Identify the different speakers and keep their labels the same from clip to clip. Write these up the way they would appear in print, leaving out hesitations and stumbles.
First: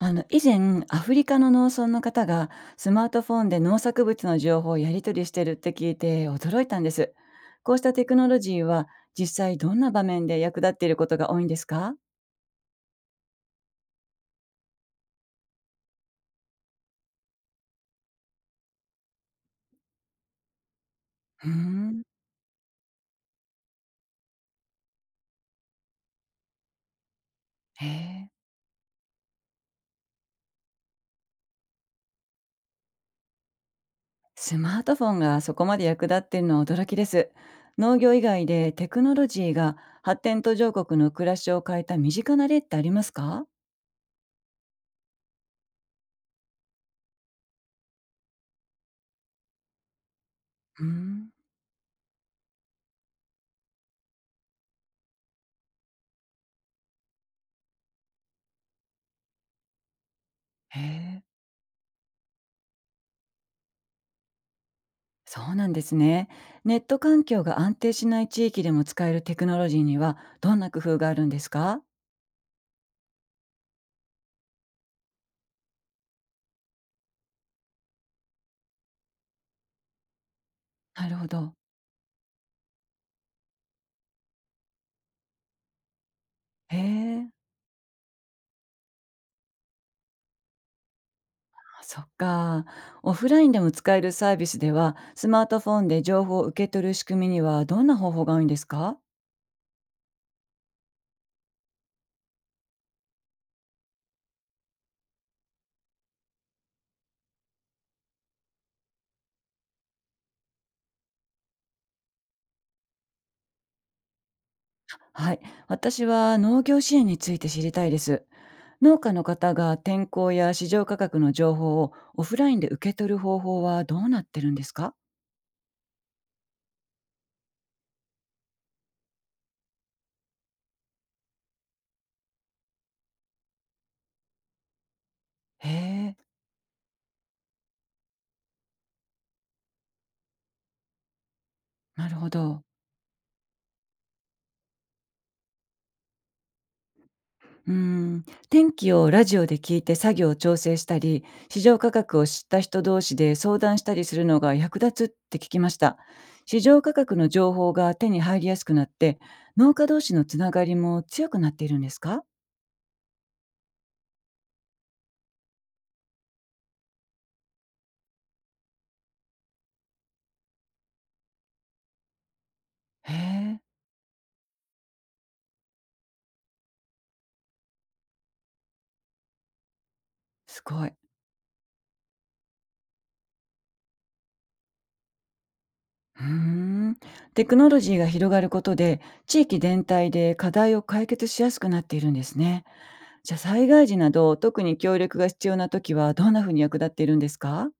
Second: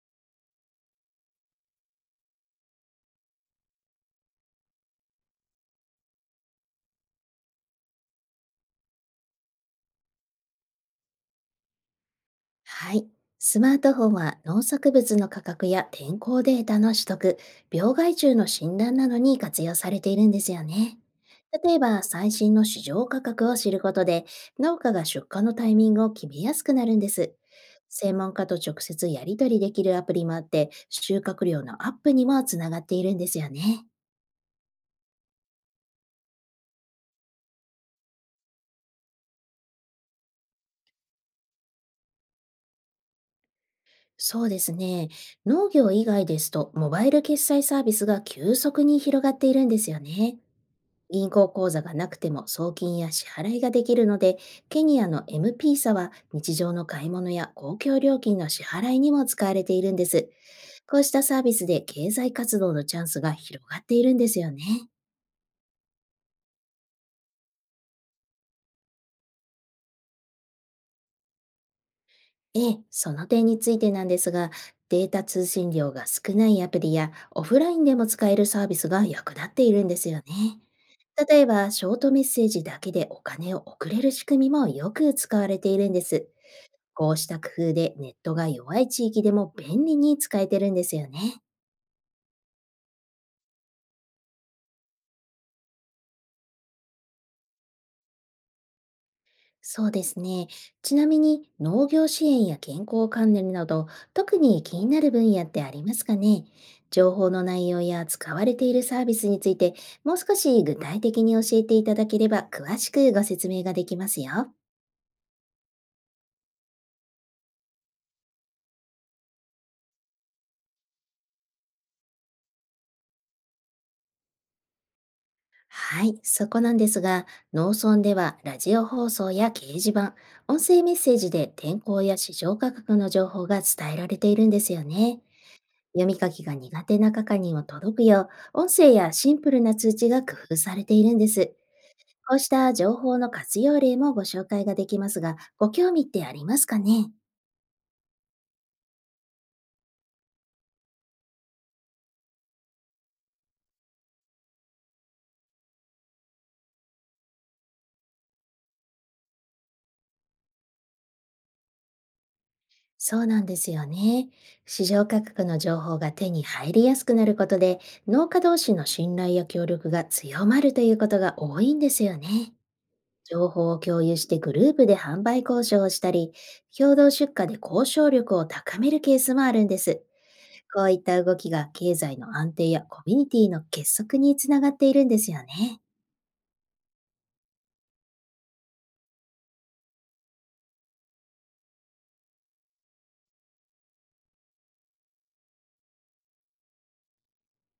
Speaker 1: 以前アフリカの農村の方がスマートフォンで農作物の情報をやり取りしてるって聞いて驚いたんです。こうしたテクノロジーは実際どんな場面で役立っていることが多いんですか？
Speaker 2: はい。スマートフォンは農作物の価格や天候データの取得、病害虫の診断などに活用されているんですよね。
Speaker 1: うー
Speaker 2: 例え
Speaker 1: ん。
Speaker 2: ば、最新の市場価格を知ることで、農家が出荷のタイミングを決めやすくなるんです。
Speaker 1: へ
Speaker 2: 専
Speaker 1: え。
Speaker 2: 門家と直接やり取りできるアプリもあって、収穫量のアップにもつながっているんですよね。
Speaker 1: スマートフォンがそこまで役立っているのは驚きです。農業以外でテクノロジーが発展途上国の暮らしを変えた身近な例ってありますか？
Speaker 2: そうですね。農業以外ですと、モバイル決済サービスが急速に広がっているんですよね。
Speaker 1: うーん。
Speaker 2: 銀行口座がなくても送金や支払いができるので、ケニアの MPSA は日常の買い物や公共料金の支払いにも使われているんです。
Speaker 1: へ
Speaker 2: こうした
Speaker 1: え。
Speaker 2: サービスで経済活動のチャンスが広がっているんですよね。
Speaker 1: そうなんですね。ネット環境が安定しない地域でも使えるテクノロジーにはどんな工夫があるんですか？
Speaker 2: ええ、その点についてなんですが、データ通信量が少ないアプリやオフラインでも使えるサービスが役立っているんですよね。
Speaker 1: なるほ
Speaker 2: 例え
Speaker 1: ど。
Speaker 2: ば、ショートメッセージだけでお金を送れる仕組みもよく使われているんです。
Speaker 1: へ
Speaker 2: こうし
Speaker 1: え、
Speaker 2: た工夫でネットが弱い地域でも便利に使えてるんですよね。
Speaker 1: あそっか。オフラインでも使えるサービスでは、スマートフォンで情報を受け取る仕組みにはどんな方法が多いんですか？
Speaker 2: そうですね。ちなみに農業支援や健康関連など、特に気になる分野ってありますかね。情報の内容や使われているサービスについて、もう少し具体的に教えていただければ詳しくご説明ができますよ。
Speaker 1: はい。私は農業支援について知りたいです。農家の方が天候や市場価格の情報をオフラインで受け取る方法はどうなってるんですか？
Speaker 2: はい、そこなんですが、農村ではラジオ放送や掲示板、音声メッセージで天候や市場価格の情報が伝えられているんですよね。
Speaker 1: へ
Speaker 2: 読み
Speaker 1: え、
Speaker 2: 書きが苦手な方にも届くよう、音声やシンプルな通知が工夫されているんです。
Speaker 1: なるほ
Speaker 2: こうし
Speaker 1: ど。
Speaker 2: た情報の活用例もご紹介ができますが、ご興味ってありますかね。
Speaker 1: うーん、天気をラジオで聞いて作業を調整したり、市場価格を知った人同士で相談したりするのが役立つって聞きました。市場価格の情報が手に入りやすくなって、農家同士のつながりも強くなっているんですか？
Speaker 2: そうなんですよね。市場価格の情報が手に入りやすくなることで、農家同士の信頼や協力が強まるということが多いんですよね。
Speaker 1: へ
Speaker 2: 情
Speaker 1: え、
Speaker 2: 報を共有してグループで販売交渉をしたり、共同出荷で交渉力を高めるケースもあるんです。
Speaker 1: す
Speaker 2: こ
Speaker 1: ご
Speaker 2: う
Speaker 1: い。
Speaker 2: いった動きが経済の安定やコミュニティの結束につながっているんですよね。
Speaker 1: うーん、テクノロジーが広がることで、地域全体で課題を解決しやすくなっているんですね。じゃあ災害時など、特に協力が必要な時はどんなふうに役立っているんですか？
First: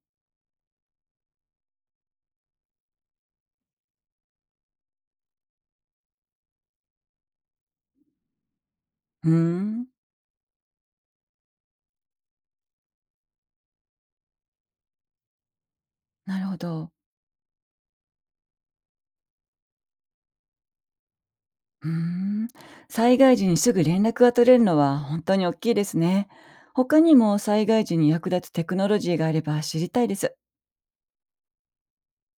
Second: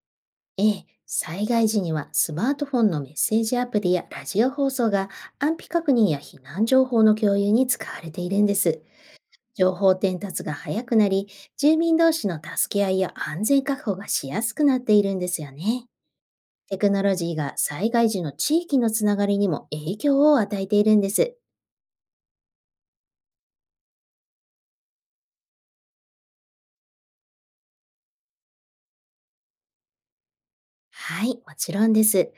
Speaker 2: ええ、災害時にはスマートフォンのメッセージアプリやラジオ放送が安否確認や避難情報の共有に使われているんです。
Speaker 1: うー
Speaker 2: 情
Speaker 1: ん、
Speaker 2: 報伝達が早くなり、住民同士の助け合いや安全確保がしやすくなっているんですよね。
Speaker 1: なるほ
Speaker 2: テク
Speaker 1: ど。
Speaker 2: ノロジーが災害時の地域のつながりにも影響を与えているんです。
Speaker 1: うーん、災害時にすぐ連絡が取れるのは本当に大きいですね。他にも災害時に役立つテクノロジーがあれば知りたいです。
Speaker 2: はい、もちろんです。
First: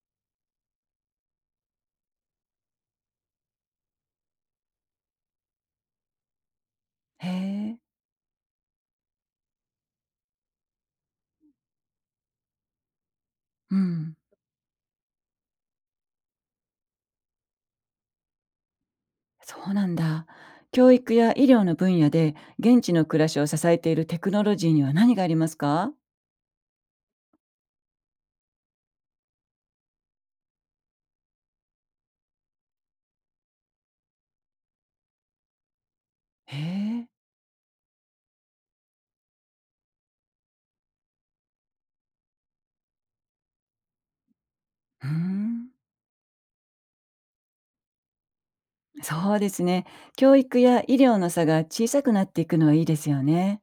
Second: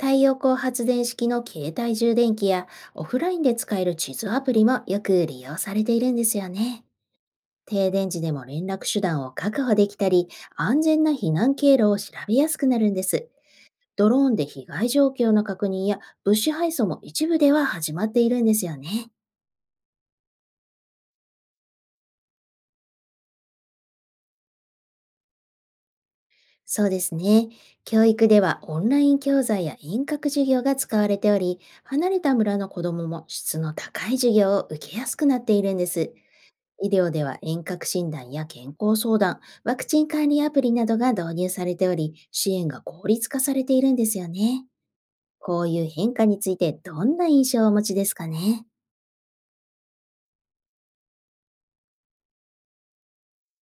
Speaker 2: 太陽光発電式の携帯充電器や、オフラインで使える地図アプリもよく利用されているんですよね。
Speaker 1: へえ、
Speaker 2: 停電時でも連絡手段を確保できたり、安全な避難経路を調べやすくなるんです。
Speaker 1: う
Speaker 2: ド
Speaker 1: ん、
Speaker 2: ローンで被害状況の確認や物資配送も一部では始まっているんですよね。
Speaker 1: そうなんだ。教育や医療の分野で現地の暮らしを支えているテクノロジーには何がありますか？
Speaker 2: そうですね。教育ではオンライン教材や遠隔授業が使われており、離れた村の子どもも質の高い授業を受けやすくなっているんです。
Speaker 1: へ
Speaker 2: 医
Speaker 1: え、
Speaker 2: 療では遠隔診断や健康相談、ワクチン管理アプリなどが導入されており、支援が効率化されているんですよね。
Speaker 1: うー
Speaker 2: こ
Speaker 1: ん、
Speaker 2: ういう変化についてどんな印象をお持ちですかね。
Speaker 1: そうですね。教育や医療の差が小さくなっていくのはいいですよね。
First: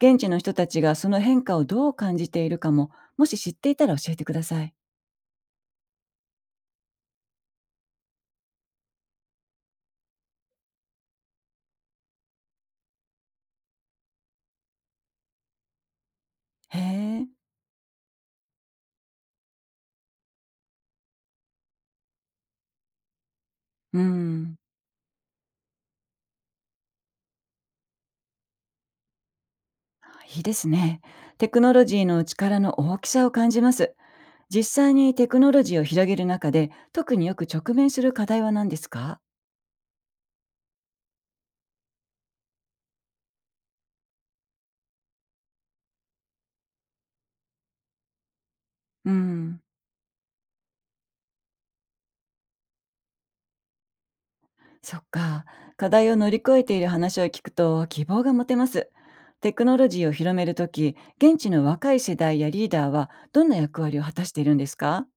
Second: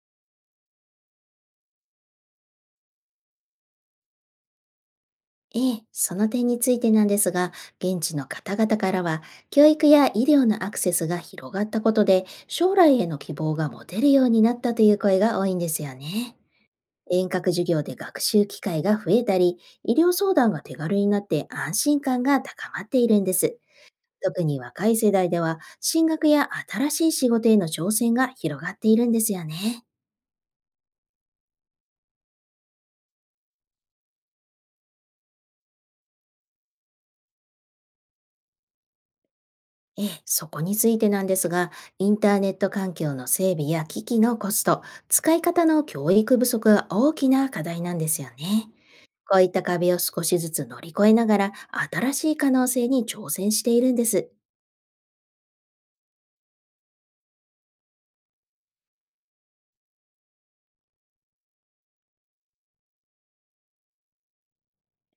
Speaker 1: 現地の人たちがその変化をどう感じているかも、もし知っていたら教えてください。
Speaker 2: ええ、その点についてなんですが、現地の方々からは、教育や医療のアクセスが広がったことで、将来への希望が持てるようになったという声が多いんですよね。
Speaker 1: へえ。
Speaker 2: 遠隔授業で学習機会が増えたり、医療相談が手軽になって安心感が高まっているんです。
Speaker 1: う
Speaker 2: 特
Speaker 1: ん、
Speaker 2: に若い世代では、進学や新しい仕事への挑戦が広がっているんですよね。
Speaker 1: いいですね。テクノロジーの力の大きさを感じます。実際にテクノロジーを広げる中で、特によく直面する課題は何ですか？
Speaker 2: ええ、そこについてなんですが、インターネット環境の整備や機器のコスト、使い方の教育不足が大きな課題なんですよね。
Speaker 1: う
Speaker 2: こういっ
Speaker 1: ん、
Speaker 2: た壁を少しずつ乗り越えながら、新しい可能性に挑戦しているんです。
Speaker 1: そっか。課題を乗り越えている話を聞くと希望が持てます。テクノロジーを広めるとき、現地の若い世代やリーダーはどんな役割を果たしているんですか？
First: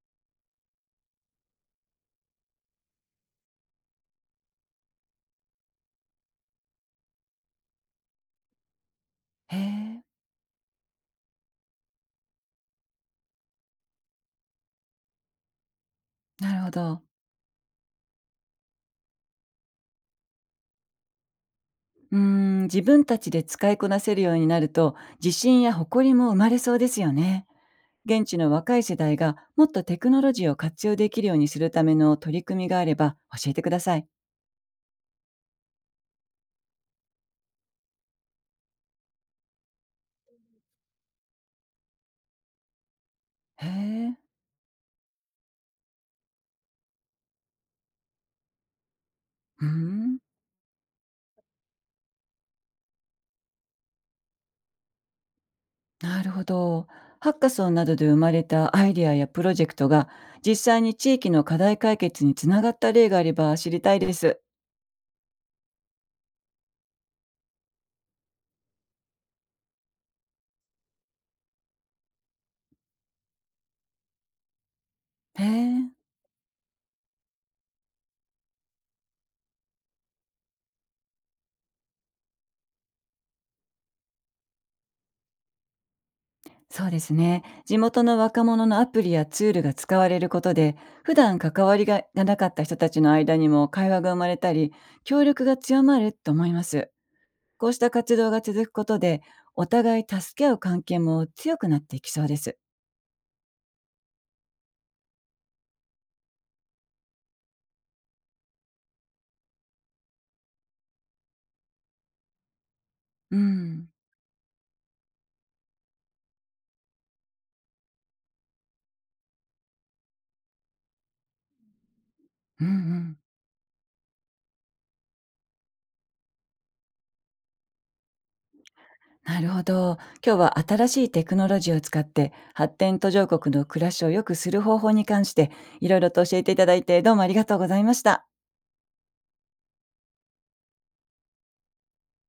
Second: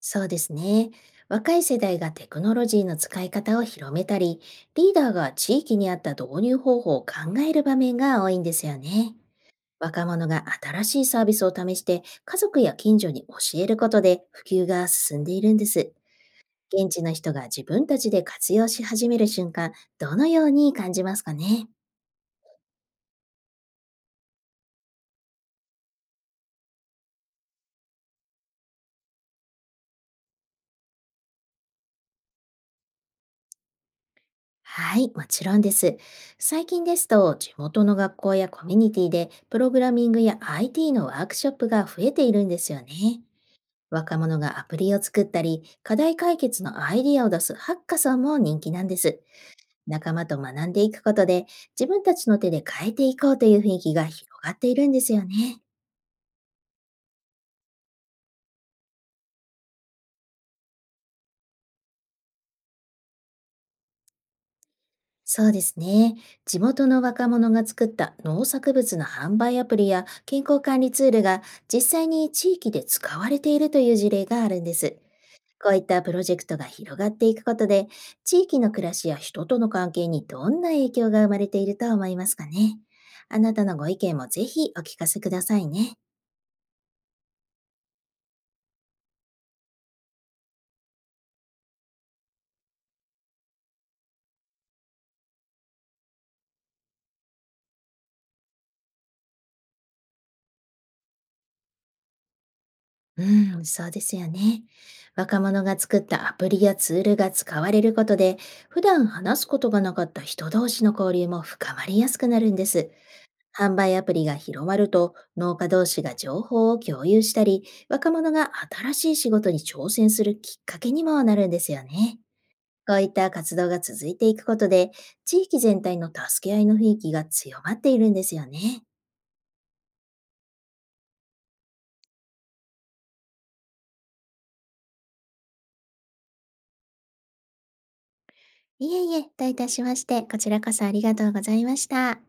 Speaker 2: そうですね。若い世代がテクノロジーの使い方を広めたり、リーダーが地域に合った導入方法を考える場面が多いんですよね。
Speaker 1: へえ、
Speaker 2: 若者が新しいサービスを試して家族や近所に教えることで普及が進んでいるんです。
Speaker 1: なるほ
Speaker 2: 現地
Speaker 1: ど。
Speaker 2: の人が自分たちで活用し始める瞬間、どのように感じますかね。
Speaker 1: うーん、自分たちで使いこなせるようになると、自信や誇りも生まれそうですよね。現地の若い世代がもっとテクノロジーを活用できるようにするための取り組みがあれば教えてください。
Speaker 2: はい、もちろんです。最近ですと、地元の学校やコミュニティで、プログラミングや IT のワークショップが増えているんですよね。
Speaker 1: へえ、
Speaker 2: 若者がアプリを作ったり、課題解決のアイディアを出すハッカソンも人気なんです。
Speaker 1: う
Speaker 2: 仲
Speaker 1: ん、
Speaker 2: 間と学んでいくことで、自分たちの手で変えていこうという雰囲気が広がっているんですよね。
Speaker 1: なるほど。ハッカソンなどで生まれたアイデアやプロジェクトが実際に地域の課題解決につながった例があれば知りたいです。
Speaker 2: そうですね。地元の若者が作った農作物の販売アプリや健康管理ツールが、実際に地域で使われているという事例があるんです。
Speaker 1: へ
Speaker 2: こういっ
Speaker 1: え、
Speaker 2: たプロジェクトが広がっていくことで、地域の暮らしや人との関係にどんな影響が生まれていると思いますかね。あなたのご意見もぜひお聞かせくださいね。
Speaker 1: そうですね。地元の若者のアプリやツールが使われることで、普段関わりががなかった人たちの間にも会話が生まれたり、協力が強まると思います。こうした活動が続くことで、お互い助け合う関係も強くなっていきそうです。
Speaker 2: うん、そうですよね。若者が作ったアプリやツールが使われることで、普段話すことがなかった人同士の交流も深まりやすくなるんです。
Speaker 1: う
Speaker 2: 販
Speaker 1: ん、
Speaker 2: 売アプリが広まると、農家同士が情報を共有したり、若者が新しい仕事に挑戦するきっかけにもなるんですよね。
Speaker 1: うんう
Speaker 2: こういっ
Speaker 1: ん、
Speaker 2: た活動が続いていくことで、地域全体の助け合いの雰囲気が強まっているんですよね。
Speaker 1: なるほど。今日は新しいテクノロジーを使って発展途上国の暮らしを良くする方法に関していろいろと教えていただいてどうもありがとうございました。
Speaker 2: いえいえ、どういたしまして、こちらこそありがとうございました。